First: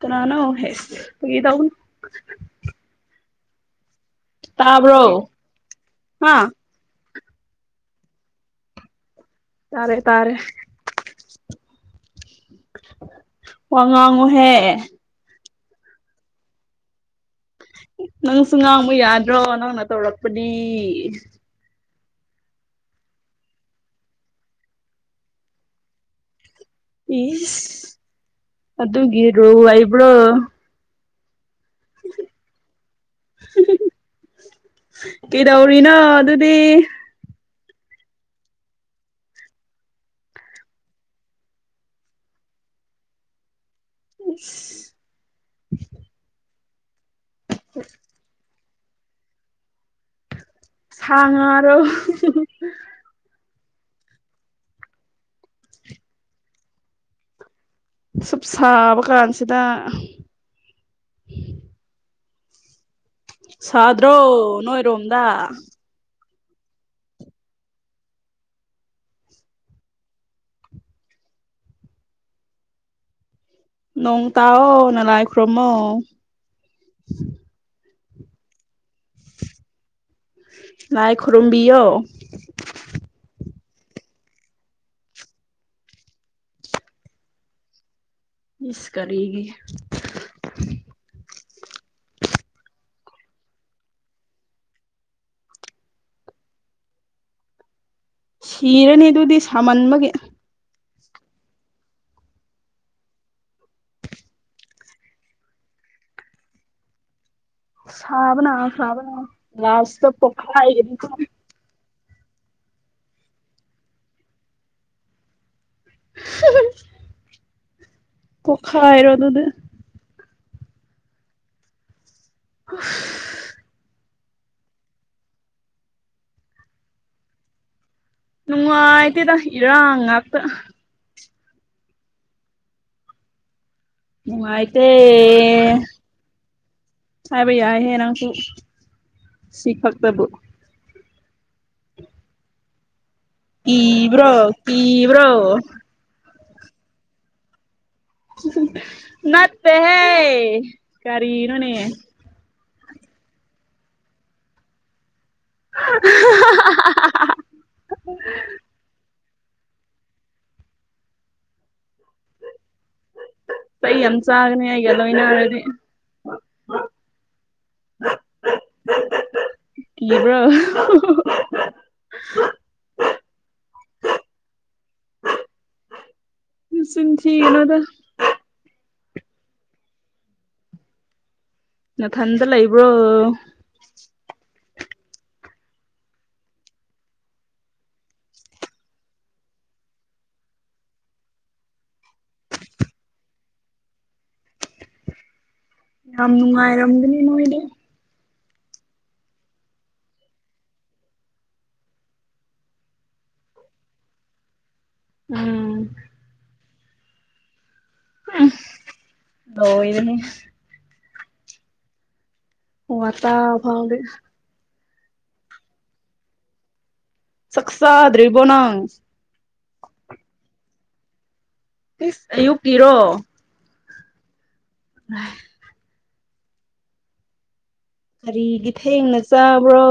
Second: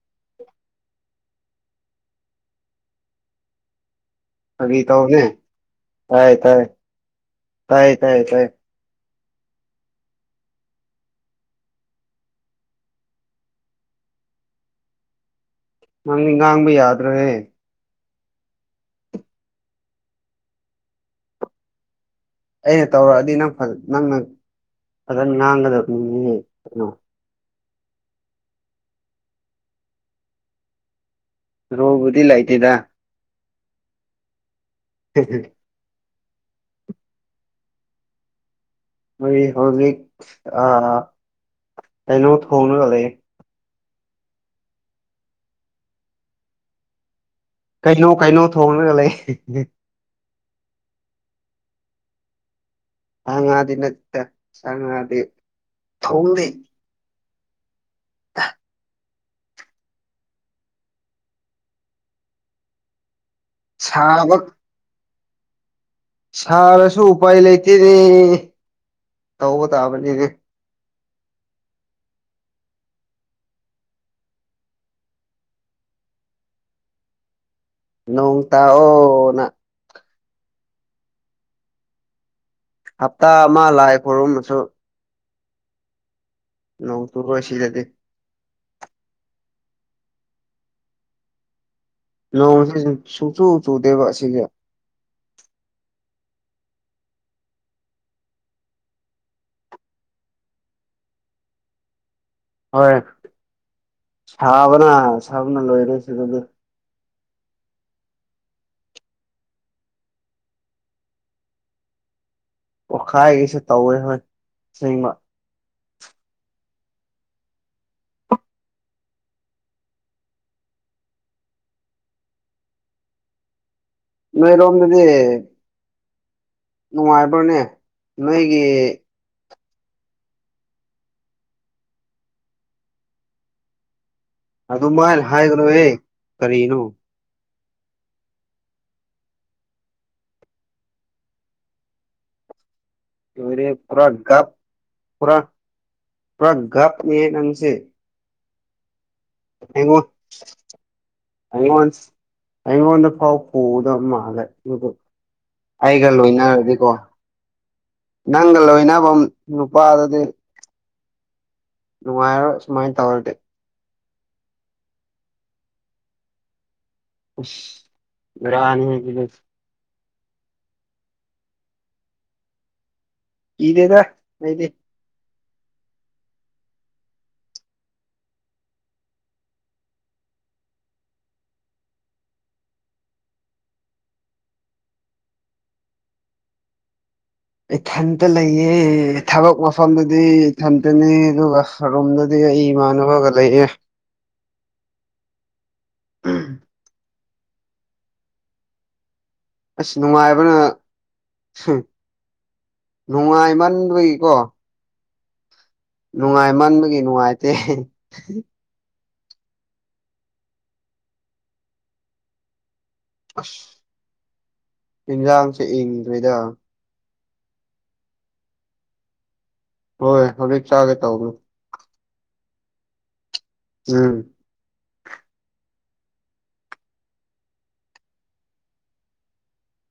ꯀꯅꯥꯅꯣ ꯑꯁ ꯐꯥꯒꯤ ꯇꯧꯕꯅꯤ ꯐꯥꯒꯤ ꯇꯥꯕ꯭ꯔꯣ ꯇꯧꯅꯦ ꯇꯥꯏ ꯍꯥ ꯇꯥꯏ ꯇꯥꯏ ꯇꯥꯏ ꯇꯥꯏ ꯇꯔꯦ ꯇꯥꯔꯦ ꯋꯥ ꯉꯥꯡꯉꯨꯍꯦ ꯅꯪ ꯉꯥꯡꯕ ꯌꯥꯗ꯭ꯔꯦ ꯅꯪꯁꯨ ꯉꯥꯡꯕ ꯌꯥꯗ꯭ꯔꯣ ꯅꯪꯅ ꯇꯧꯔꯛꯄꯗꯤ ꯑꯩꯅ ꯇꯧꯔꯛꯑꯗꯤ ꯅꯪ ꯅꯪꯅ ꯐꯖꯅ ꯉꯥꯡꯒꯗꯕꯅꯤ ꯏ ꯑꯗꯨꯒꯤ ꯔꯨ ꯍꯕ꯭ꯔꯣ ꯔꯣꯕꯨꯗꯤ ꯂꯥꯏꯇꯗ ꯀꯩꯗꯧꯔꯤꯅꯣ ꯑꯗꯨꯗꯤ ꯃꯣꯏ ꯍꯧꯖꯤꯛ ꯀꯩꯅꯣ ꯊꯣꯡꯅꯒ ꯂꯩ ꯑ ꯀꯩꯅꯣ ꯀꯩꯅꯣ ꯊꯣꯡꯉꯒ ꯂꯩ ꯁꯉꯔꯣ ꯁꯉꯥꯗꯤ ꯅꯠꯇ ꯁꯉꯥꯗꯤ ꯊꯣꯡꯗꯦ ꯁꯞ ꯁꯥꯕ ꯀꯥꯟꯁꯤꯗ ꯁꯥꯕ ꯁꯥꯗ꯭ꯔꯣꯅꯣ ꯏꯔꯣꯝꯗ ꯁꯥꯔꯁꯨ ꯎꯄꯥꯏ ꯂꯩꯇꯦꯅꯦ ꯇꯧꯕ ꯇꯥꯕꯅꯤꯗꯤ ꯅꯣꯡ ꯇꯣ ꯅ ꯂ ꯍꯥꯏ ꯈꯨ꯭ꯔꯣꯃꯣ ꯅꯣꯡꯇ ꯑꯣꯅ ꯉꯥꯏ ꯈꯨꯔꯨꯝꯕꯤ ꯑꯣ ꯍꯞꯇꯥ ꯑꯃ ꯂꯥꯛꯑꯦ ꯈꯔꯨꯝ ꯑꯃꯁꯁꯨ ꯅꯧ ꯇ ꯑꯁꯤ ꯂꯩꯗꯤ ꯏꯁꯀꯔꯤꯒꯤ ꯂꯣꯡ ꯁꯨ ꯆꯨ ꯆꯨ ꯗꯦꯕꯥ ꯁꯤꯒ ꯁꯤꯔꯅꯤ ꯑꯗꯨꯗꯤ ꯁꯥꯃꯟꯕꯒꯤ ꯍꯣꯏ ꯁꯕꯅ ꯁꯕꯅ ꯂꯣꯏꯔꯦꯁꯤ ꯁꯤꯗꯗꯤ ꯁꯥꯥꯕꯅ ꯁꯥꯕꯅ ꯂꯥꯁꯇ ꯄꯣꯈꯥꯏꯒꯅꯤꯀꯣ ꯄꯈꯥꯏꯒꯤꯁꯦ ꯇꯧꯋꯦ ꯍꯣꯏ ꯑꯁꯦꯡꯕ ꯍꯨꯝ ꯍꯨꯝ ꯀꯣꯈꯥꯏꯏꯔꯣ ꯑꯗꯨꯗꯤ ꯑꯁ ꯅꯣꯏꯔꯣꯝꯗꯗꯤ ꯅꯨꯡꯉꯥꯏꯕ꯭ꯔꯅꯦ ꯅꯣꯏꯒꯤ ꯅꯨꯡꯉꯥꯏꯇꯦꯗ ꯏꯔꯥꯡ ꯉꯥꯛꯇ ꯅꯨꯡꯥꯏꯇꯦ ꯑꯗꯨꯃꯥꯏꯅ ꯍꯥꯏꯒꯅꯨꯍꯦ ꯀꯔꯤꯅꯣ ꯇꯕ ꯌꯥꯏꯍꯦ ꯅꯪꯁꯨ ꯁꯤ ꯈꯛꯇꯕꯨ ꯑꯣꯏꯔꯦ ꯄꯨꯔ ꯀꯤꯕ꯭ꯔꯣ ꯒꯞ ꯀꯤꯕ꯭ꯔꯣ ꯄꯨꯔ ꯄꯨꯔ ꯒꯄꯅꯦ ꯅꯥꯪꯁꯦ ꯍꯨꯝ ꯍꯨꯝ ꯅꯠꯇ ꯍꯦ ꯀꯔꯤ ꯅꯣꯅꯦ ꯑꯩꯉꯣꯟ ꯑꯩꯉꯣꯟꯗ ꯐꯥꯎ ꯄꯨꯗꯕ ꯃꯥꯜꯂꯦ ꯑꯗꯨ ꯑꯩꯒ ꯂꯣꯏꯅꯔꯗꯤꯀꯣ ꯅꯪꯒ ꯂꯣꯏꯅꯕ ꯅꯨꯄꯥꯗꯗꯤ ꯅꯨꯡꯉꯥꯏꯔꯣꯏ ꯁꯨꯃꯥꯏꯅ ꯇꯧꯔꯗꯤ ꯆꯩ ꯌꯥꯝ ꯆꯥꯒꯅꯤ ꯑꯩꯒ ꯂꯣꯏꯅꯔꯗꯤ ꯑꯁ ꯕꯦꯔꯥꯅꯤ ꯍꯦ ꯁꯤꯗꯤ ꯀꯤꯕ꯭ꯔꯣ ꯍꯨ ꯍꯨ ꯍꯨ ꯀꯤꯗꯦꯗ ꯑꯩꯗꯤ ꯅꯆꯤꯟ ꯊꯤꯒꯅꯨꯗ ꯅꯊꯟꯗ ꯂꯩꯕ꯭ꯔꯣ ꯏꯊꯟꯇ ꯂꯩꯌꯦ ꯊꯕꯛ ꯃꯐꯝꯗꯗꯤ ꯏꯊꯟꯇꯅꯦ ꯑꯗꯨꯒ ꯔꯨꯝꯗꯗꯤ ꯑꯩ ꯏꯃꯥꯅꯕꯒ ꯂꯩꯌꯦ ꯌꯥꯝꯃ ꯅꯨꯡꯥꯏꯔꯝꯒꯅꯤ ꯅꯣꯏꯗꯤ ꯑꯁ ꯅꯨꯡꯉꯥꯏꯕꯅ ꯅꯨꯡꯉꯥꯏ ꯃꯟꯕꯒꯤꯀꯣ ꯎꯝ ꯅꯨꯡꯉꯥꯏꯃꯟꯕꯒꯤ ꯅꯨꯡꯉꯥꯏꯇꯦ ꯍꯦ ꯍꯦ ꯂꯣꯏꯔꯦꯍꯦ ꯋꯇ ꯐꯥꯎꯗꯤ ꯏꯟꯁꯥꯡꯁꯦ ꯏꯪꯗ꯭ꯔꯤꯗ ꯁꯛꯆꯗ꯭ꯔꯤꯕꯣ ꯅꯪ ꯍꯣꯏ ꯍꯣꯔꯦꯠ ꯆꯥꯒꯦ ꯇꯧꯕꯅꯤ꯫ ꯏꯁ ꯑꯌꯨꯛꯀꯤꯔꯣ ꯎꯝ [unintelligible] ꯀꯔꯤꯒꯤ ꯊꯦꯡꯅ ꯆꯥꯕ꯭ꯔꯣ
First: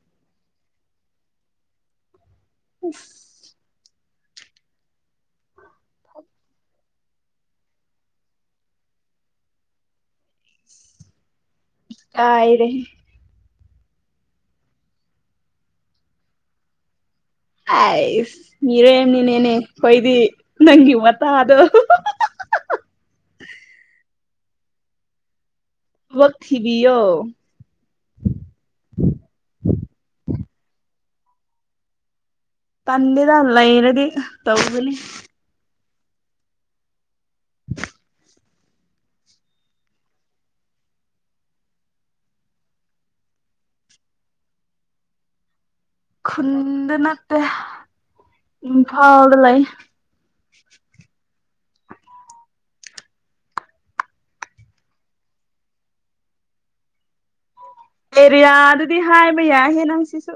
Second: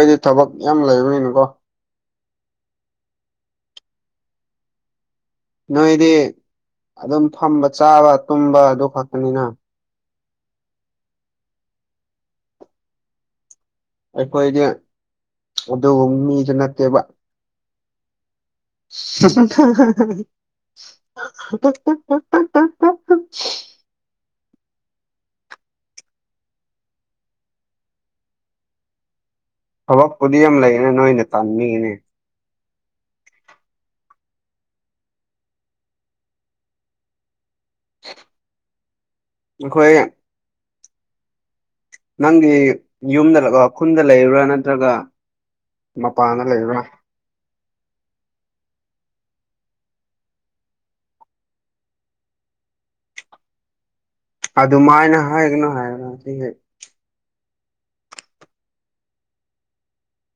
ꯑꯩꯗꯤ ꯊꯕꯛ ꯌꯥꯝ ꯂꯩꯕꯒꯤꯅꯤꯀꯣ ꯎꯝ ꯅꯣꯏꯗꯤ ꯑꯗꯨꯝ ꯐꯝꯕ ꯆꯥꯕ ꯇꯨꯝꯕ ꯑꯗꯨ ꯈꯛꯇꯅꯤꯅ ꯑꯏꯔꯦ ꯍꯦ ꯑꯩꯈꯣꯏꯗꯤ ꯑꯗꯨꯒ ꯃꯤꯁꯨ ꯅꯠꯇꯦꯕ ꯑꯏꯁ ꯃꯤꯔꯣꯃꯤꯅꯤ ꯅꯦꯅꯦ ꯑꯩꯈꯣꯏꯗꯤ ꯅꯪꯒꯤ ꯋꯥꯇꯗꯣ ꯍꯨ ꯍꯨ ꯍꯨ ꯍꯥ ꯍꯥ [inaudible] ꯊꯕꯛ ꯊꯤꯕꯤꯌꯣ ꯊꯕꯛꯄꯨꯗꯤ ꯌꯥꯝ ꯂꯩꯌꯦꯅ ꯅꯣꯏꯅ ꯇꯥꯟꯅꯤꯡꯉꯅꯦ ꯇꯟꯦꯗ ꯂ ꯏꯔꯗꯤ ꯇꯧꯒꯅꯤ ꯑꯩꯈꯣꯏ ꯅꯪꯒꯤ ꯌꯨꯝꯗ ꯈꯨꯟꯗ ꯂꯩꯕꯨꯔꯥ ꯅꯠꯇ꯭ꯔꯒ ꯃꯄꯥꯟꯗ ꯂꯩꯕ꯭ꯔꯥ ꯈꯨꯟꯗ ꯅꯠꯇꯦ ꯎ ꯐꯥꯎꯕ ꯂꯩ ꯑꯗꯨꯃꯥꯏꯅ ꯍꯥꯏꯒꯅꯨ ꯍꯥꯏꯔꯅ ꯑꯦꯔꯤꯌꯥ ꯑꯗꯨꯗꯤ ꯍꯥꯏꯕ ꯌꯥꯏ ꯍꯦꯟꯅ ꯁꯤꯁꯨ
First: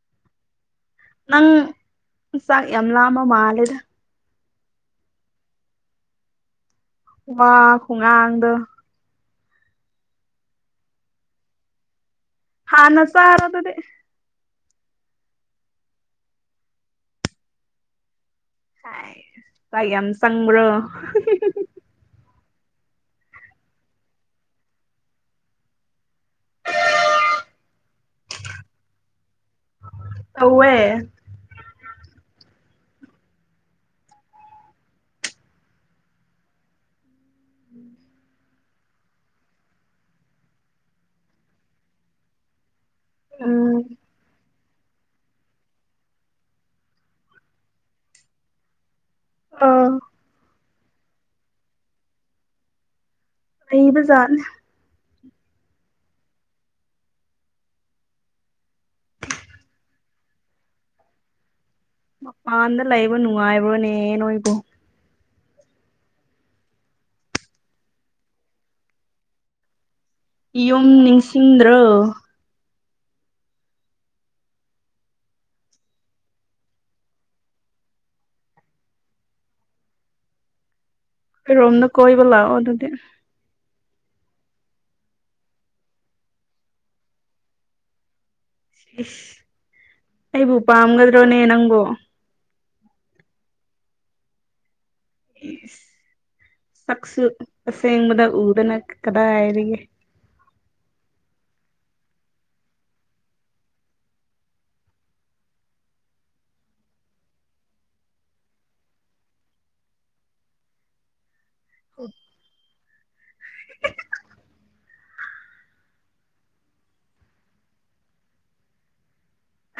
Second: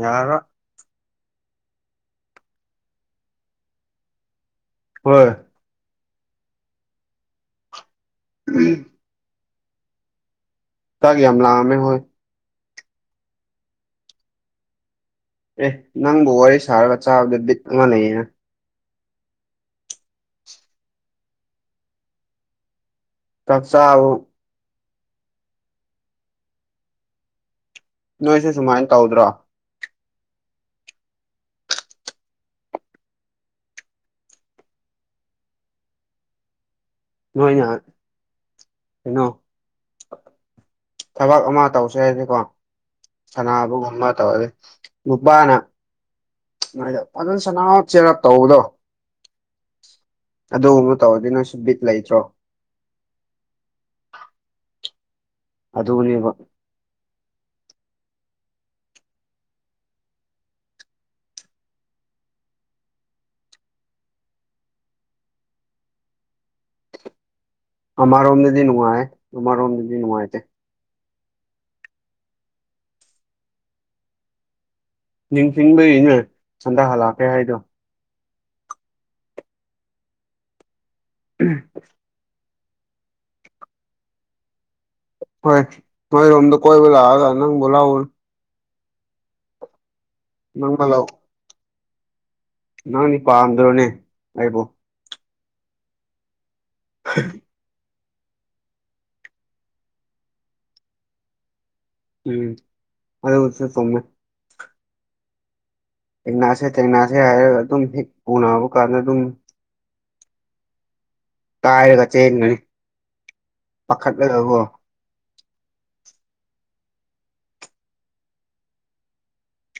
ꯌꯥꯔ ꯅꯪ ꯌꯥꯝꯝ ꯂꯃ ꯃꯥꯂꯦꯗ ꯍꯣꯏ ꯋꯥ ꯈꯨꯉꯗ ꯇꯥꯒꯤ ꯍꯝꯂ ꯑꯃꯃꯦ ꯍꯣꯏ ꯍꯥꯟ ꯅꯆꯥ ꯑꯔ ꯇ ꯑꯦ ꯅꯪ ꯕ ꯄꯨꯋꯥꯔꯤ ꯁꯥꯔꯒ ꯆꯥꯕꯗꯠ ꯑꯃ ꯂꯩꯌꯦ ꯍꯥꯏ ꯀꯥꯏ ꯌꯥꯝ ꯆꯒ꯭ꯔꯣ ꯇꯞꯁꯕꯨ ꯅꯣꯏꯁꯦ ꯁꯨꯃꯥꯏꯅ ꯇꯧꯗ꯭ꯔꯣ ꯇꯧꯋꯦ ꯅꯣꯏ ꯅꯍꯥꯟ ꯀꯩꯅꯣ ꯊꯕꯛ ꯑꯃ ꯇꯧꯁꯦ ꯍꯥꯏꯗꯤꯀꯣ ꯎꯝ ꯁꯅꯕꯒꯨꯝꯕ ꯇꯧꯔꯗꯤ ꯅꯨꯄꯥꯅꯗ ꯐꯖꯅ ꯁꯅꯥ ꯆꯦꯔꯞ ꯇꯧꯕꯗꯣ ꯑꯥ ꯑꯗꯨꯒꯨꯝꯕ ꯇꯧꯔꯗꯨꯅ ꯁꯨꯕꯤꯠ ꯂꯩꯇ꯭ꯔꯣ ꯑ ꯖꯥꯔꯅꯦ ꯑꯗꯨꯅꯦꯕ ꯃꯄꯥꯟꯗ ꯂꯩꯕ ꯅꯨꯡꯉꯥꯏꯕ꯭ꯔꯣꯅꯦ ꯅꯣꯏꯕꯨ ꯑꯥꯔꯣꯝꯅꯗꯤꯅꯅꯨꯡꯍꯦ ꯇꯔꯣ ꯑꯣꯝ ꯌꯨꯝ ꯅꯤꯡꯁꯤꯡꯗ꯭ꯔꯣ ꯅꯤꯡꯊꯕꯒꯤꯅꯦ ꯁꯟꯗꯍꯜꯂꯛꯀꯦ ꯍꯥꯏꯗꯣ ꯔꯣꯝꯗ ꯀꯣꯏꯕ ꯂꯥꯛꯑꯣ ꯑꯗꯨꯗꯤ ꯍꯣꯏ ꯃꯣꯏ ꯔꯣꯝꯗ ꯀꯣꯏꯕꯨ ꯂꯑꯒ ꯅꯪ ꯣꯂ ꯏꯁ ꯑꯩꯕꯨ ꯅꯪꯕ ꯂꯧ ꯄꯥꯝꯒꯗ꯭ꯔꯣꯅꯦ ꯅꯪꯒꯣ ꯅꯪꯗꯤ ꯄꯥꯝꯗ꯭ꯔꯣꯅꯦ ꯑꯩꯕꯨꯣ ꯆꯛꯁꯨ ꯁꯦꯡꯕꯗ ꯎꯗꯅ ꯀꯗꯥ ꯍꯥꯏꯔꯤꯒꯦ ꯎꯝ ꯑ ꯑꯣꯏꯁꯨ ꯁꯣꯉ ꯍꯛꯅꯥꯁꯦ ꯇꯦꯡꯅꯥꯁꯦ ꯍꯥꯏꯔꯒ ꯑꯗꯨꯝ ꯍꯦꯛ ꯄꯨꯅꯕ ꯀꯥꯟꯗ ꯑꯗꯨꯝ ꯀꯥꯏꯔꯒ ꯆꯦꯟꯒꯅꯤ ꯄꯥꯈꯠꯂꯣ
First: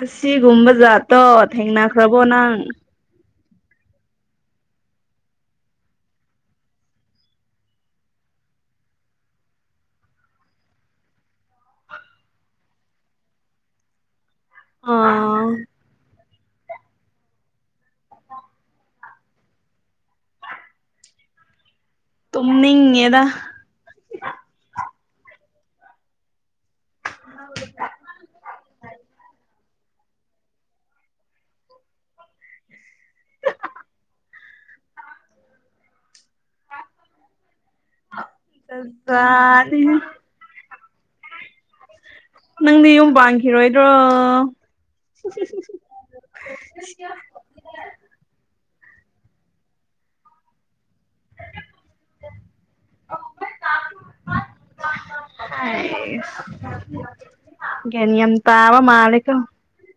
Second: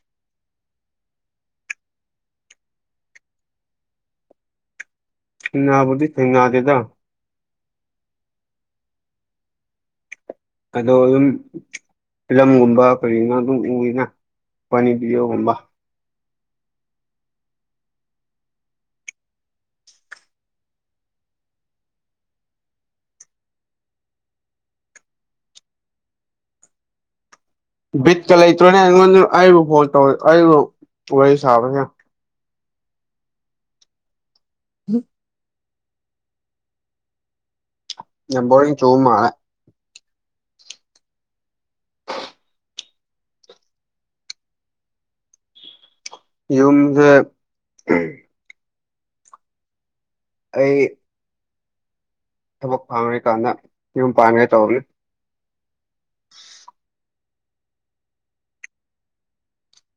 ꯑꯁꯤꯒꯨꯝꯕ ꯖꯥꯠꯇꯣ ꯊꯦꯡꯅꯈ꯭ꯔꯕꯣ ꯅꯪ ꯅꯅꯥꯕꯨꯗꯤ ꯊ ꯅꯅꯥꯗꯦꯗ ꯑꯗꯣ ꯑꯗꯨꯝ ꯐꯤꯂꯝꯒꯨꯝꯕ ꯀꯔꯤꯅ ꯑꯗꯨꯝ ꯎꯔꯤꯅ ꯄꯅꯤ ꯄꯌꯣ ꯑꯥ ꯍꯕ ꯇꯣꯝꯅ ꯌꯦꯗꯥ ꯕꯤꯠꯀ ꯂꯩꯇ꯭ꯔꯣꯅꯦ ꯑꯩꯉꯣꯟꯗ ꯑꯩꯕꯨ ꯐꯣꯟ ꯇꯧ ꯑꯩꯕꯨ ꯋꯥꯔꯤ ꯁꯥꯕꯅꯦ ꯎꯝ ꯌꯥꯝ ꯕꯣꯔꯤꯡ ꯆꯨꯕ ꯆ ꯃꯥꯜꯂꯦ ꯅꯪꯗꯤ ꯌꯨꯝ ꯄꯥꯟꯈꯤꯔꯣꯏꯗ꯭ꯔꯣ ꯌꯨꯝꯁꯦ ꯑꯩ ꯊꯕꯛ ꯐꯥꯡꯉꯔꯤꯀꯥꯟꯗ ꯌꯨꯝ ꯄꯥꯟꯉꯦ ꯇꯧꯅꯤ ꯑꯥꯁ ꯒ꯭ꯌꯥꯟ ꯌꯥꯝ ꯇꯥꯕ ꯃꯥꯜꯂꯦꯀꯣ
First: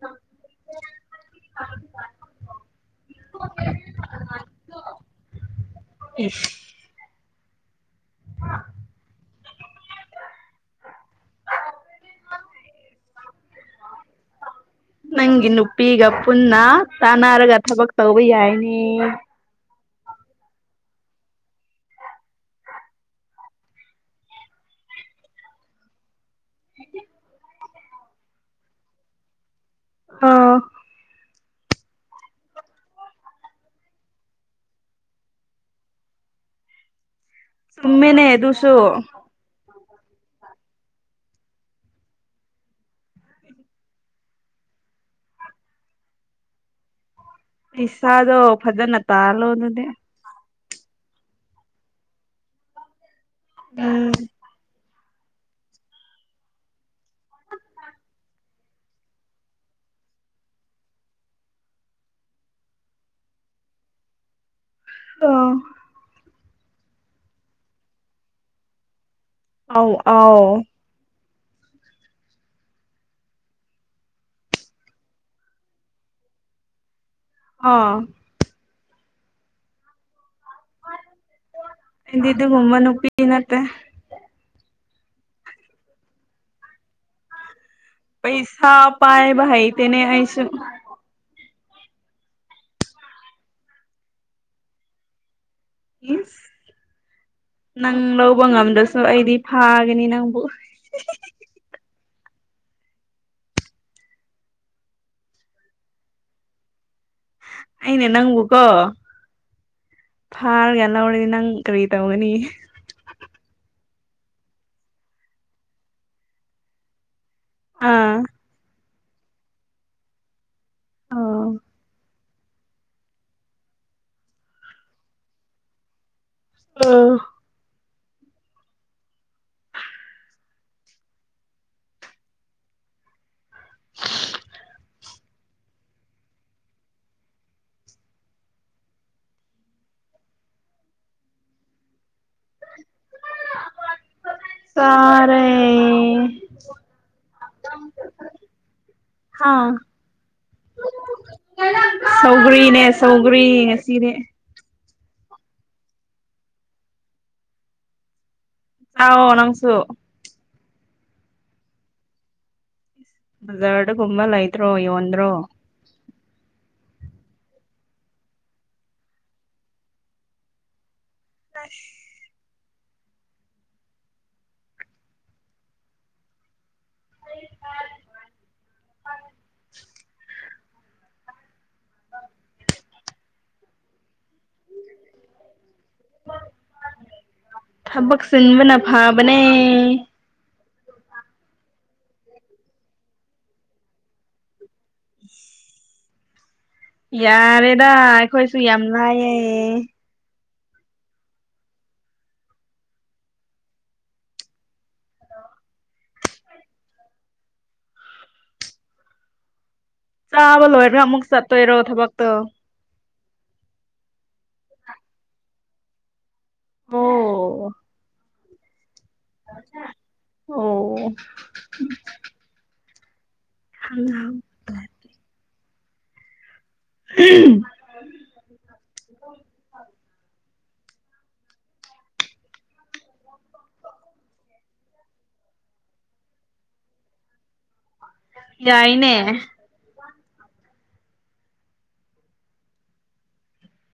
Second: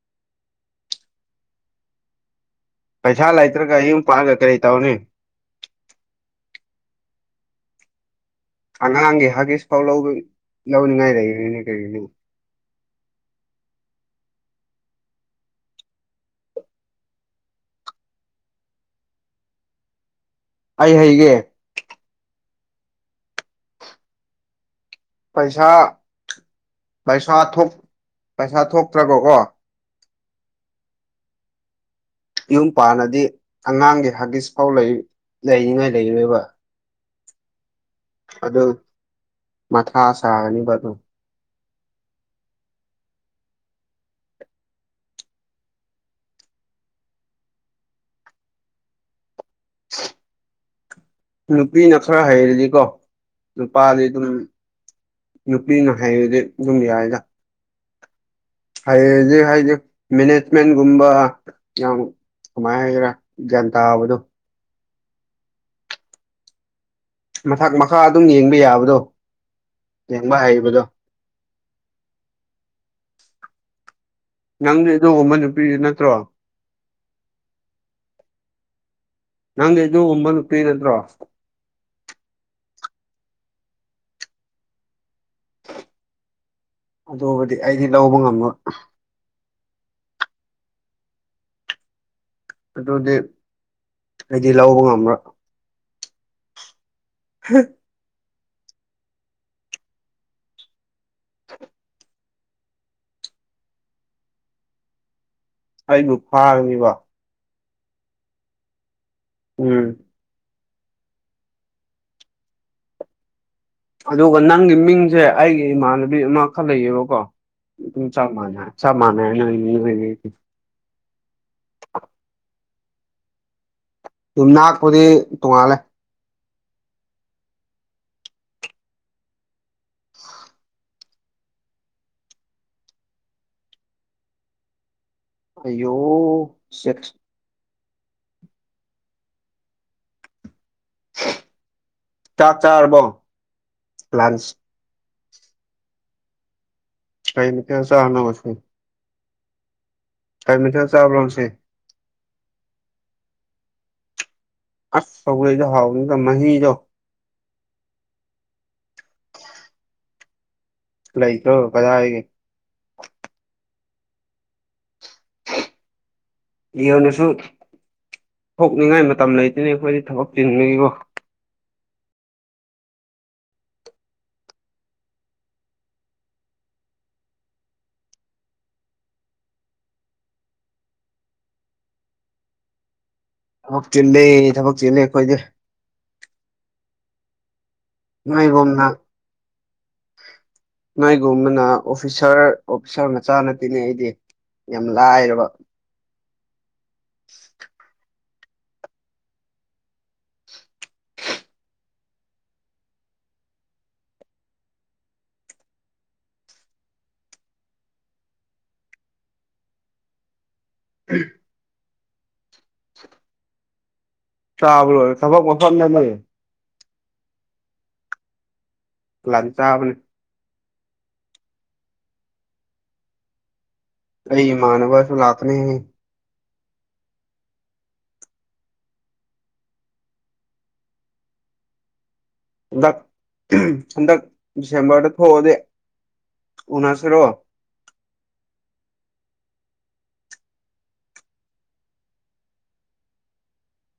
[inaudible] ꯄꯩꯁꯥ ꯂꯩꯇ꯭ꯔꯒ ꯌꯨꯝ ꯄꯥꯜꯂꯒ ꯀꯩ ꯇꯧꯅꯤ ꯏꯁ ꯑꯉꯥꯡꯒꯤ ꯍꯥꯒꯤꯁ ꯐꯥꯎ ꯂꯧꯕ ꯂꯧꯅꯤꯡꯉꯥꯏ ꯂꯩꯔꯣꯏꯅꯦ ꯀꯩꯅꯣ [inaudible] ꯅꯪꯒꯤ ꯅꯨꯄꯤꯒ ꯄꯨꯟꯅꯥ ꯇꯥꯟꯅꯔꯒ ꯊꯥꯕꯛ ꯇꯧꯕ ꯌꯥꯏꯅꯦ ꯑꯩ ꯍꯥꯏꯒꯦ ꯄꯩꯁꯥ ꯄꯩꯁꯥ ꯄꯩꯁꯥ ꯊꯣꯛꯇ꯭ꯔꯥꯕꯀꯣ ꯑꯥ ꯌꯨꯝ ꯄꯥꯜꯂꯗꯤ ꯑꯉꯥꯡꯒꯤ ꯍꯥꯒꯤꯁ ꯐꯥꯎ ꯂꯩꯅꯤꯡꯉꯥꯏ ꯂꯩꯔꯥꯔꯣꯏ ꯆꯨꯝꯃꯦꯅꯦ ꯑꯗꯨꯁꯨ ꯃꯊꯥ ꯁꯥꯅꯤꯡꯕ ꯄꯩꯁꯥꯗꯣ ꯐꯥꯖꯅ ꯇꯥꯜꯂꯣ ꯑꯗꯨꯗꯤ ꯅꯨꯄꯤ ꯈꯔ ꯍꯩꯔꯦꯀꯣ ꯅꯨꯄꯥꯗꯤ ꯎꯝ ꯑꯗꯨꯝ ꯅꯨꯄꯤꯅ ꯍꯩꯔꯗꯤ ꯑꯗꯨꯝ ꯌꯥꯏꯗ ꯍꯩꯔꯗꯤ ꯍꯥꯏꯗꯤ ꯃꯦꯅꯦꯖꯃꯦꯟꯒꯨꯝꯕ ꯌꯥꯝ ꯀꯃꯥꯏꯟ ꯍꯥꯏꯁꯤꯔꯥ ꯒ꯭ꯌꯥꯟ ꯇꯥꯕꯗꯣ ꯑꯥ ꯃꯊꯛ ꯃꯈꯥ ꯑꯗꯨꯝ ꯌꯦꯡꯕ ꯌꯥꯕꯗꯣ ꯑꯧ ꯌꯦꯡꯕ ꯑꯧ ꯍꯩꯕꯗꯣ ꯅꯪꯗꯤ ꯑꯗꯨꯒꯨꯝꯕ ꯅꯨꯄꯤꯅꯤ ꯅꯠꯇ꯭ꯔꯣ ꯑꯥ ꯅꯪꯗꯤ ꯑꯗꯨꯒꯨꯝꯕ ꯅꯨꯄꯤ ꯅꯠꯇ꯭ꯔꯣ ꯑꯩꯗꯤ ꯑꯗꯨꯒꯨꯝꯕ ꯅꯨꯄꯤ ꯅꯠꯇꯦ ꯑꯗꯨꯗꯤ ꯄꯩꯁꯥ ꯄꯥꯏꯕ ꯍꯩꯇꯦꯅꯦ ꯑꯩꯁꯨ ꯑꯗꯨꯗꯤ ꯑꯩꯗꯤ ꯂꯧꯕ ꯉꯝꯃꯣꯏ ꯏꯁ ꯅꯪꯂꯧ ꯇꯧꯕ ꯉꯝꯗ꯭ꯔꯥꯁꯨ ꯑꯩꯗꯤ ꯐꯥꯒꯅꯤ ꯅꯪꯕꯨ [inaudible] ꯑꯩꯕꯨ ꯐꯥꯒꯅꯦꯕ ꯑꯩꯅ ꯅꯪꯕꯨ ꯀꯣ ꯑꯝ ꯐꯥꯔꯒ ꯂꯧꯔꯗꯤ ꯅꯪ ꯀꯔꯤ ꯇꯧꯒꯅꯤ ꯑꯗꯨꯒ ꯅꯪꯒꯤ ꯃꯤꯡꯁꯦ ꯑꯩꯒꯤ ꯏꯃꯥꯟꯅꯕꯤ ꯑꯃꯥꯈꯛ ꯂꯩꯌꯦꯕꯥꯀꯣ ꯑꯥ ꯆꯝ ꯃꯥꯟꯅꯩ ꯆꯝ ꯃꯥꯟꯅꯩ ꯅꯪꯒꯤ ꯑꯥ ꯌꯨꯝꯅꯥꯛꯄꯨꯗꯤ ꯇꯣꯡꯉꯥꯜꯂꯦ ꯑꯥ [inaudible] ꯑꯌꯣ ꯁꯤꯛꯁ ꯆꯥꯛ ꯆꯔꯕ꯭ꯔꯣ ꯂꯟꯁ ꯏꯁ ꯀꯤꯝꯇ ꯆꯗ꯭ꯔꯣ ꯉꯁꯤ ꯍꯥꯥ ꯀꯤꯝꯇ ꯆꯥꯕ꯭ꯔꯣ ꯉꯁꯤ ꯁꯧꯒ꯭ꯔꯤꯅꯦ ꯁꯧꯒ꯭ꯔꯤ ꯉꯁꯤꯅꯦ ꯑꯁ ꯁꯧꯒ꯭ꯔꯤꯗꯨ ꯍꯥꯎꯕꯅꯤꯗꯣ ꯃꯍꯤꯗꯣ ꯆꯥꯑꯣ ꯅꯪꯁꯨ ꯂꯩ ꯀ꯭ꯔꯣ ꯀꯖꯥ ꯍꯥꯏ ꯖꯔꯗ ꯀꯨꯝꯕ ꯂꯩꯇ꯭ꯔꯣ ꯌꯣꯟꯗ꯭ꯔꯣ ꯌꯣꯟꯅꯁꯨ ꯊꯣꯛꯅꯤꯡꯉꯥꯏ ꯃꯇꯝ ꯂꯩꯇꯅ ꯑꯩꯈꯣꯏꯗꯤ ꯊꯕꯛ ꯆꯤꯟꯕꯒꯤꯀꯣ ꯑꯁ ꯊꯕꯛ ꯆꯤꯂꯦ ꯊꯕꯛ ꯆꯤꯂꯦ ꯑꯩꯈꯣꯏꯗꯤ ꯊꯕꯛ ꯆꯤꯟꯕꯅ ꯅꯣꯏꯒꯨꯝꯅ ꯐꯥꯕꯅꯦ ꯅꯣꯏꯒꯨꯝꯕꯅ ꯑꯣꯐꯤꯁꯥꯔ ꯑꯣꯐꯤꯁꯥꯔ ꯃꯆꯥ ꯅꯠꯇꯦꯅꯦ ꯑꯩꯗꯤ ꯌꯥꯝ ꯂꯥꯏꯔꯕ ꯌꯥꯔꯦꯗ ꯑꯩꯈꯣꯏꯁꯨ ꯌꯥꯝ ꯂꯥꯏꯌꯦ ꯆꯥꯕ ꯂꯣꯏꯔ ꯑꯃꯨꯛ ꯆꯇꯣꯏꯔꯣ ꯊꯕꯛꯇꯣ ꯆꯥꯕ ꯂꯣꯢ ꯊꯕꯛ ꯃꯐꯝꯗꯅꯦ ꯑꯣ ꯂꯟꯁ ꯆꯥꯕꯅꯦ ꯑꯣ ꯑꯩ ꯏꯃꯥꯟꯕꯁꯨ ꯂꯥꯛꯀꯅꯤ ꯑꯍꯝ ꯍꯟꯗꯛ ꯍꯟꯗꯛ ꯗꯤꯁꯦꯝꯕꯔꯗ ꯊꯣꯛꯑꯗꯤ ꯎꯅꯁꯤꯔꯣ ꯌꯥꯏꯅꯦ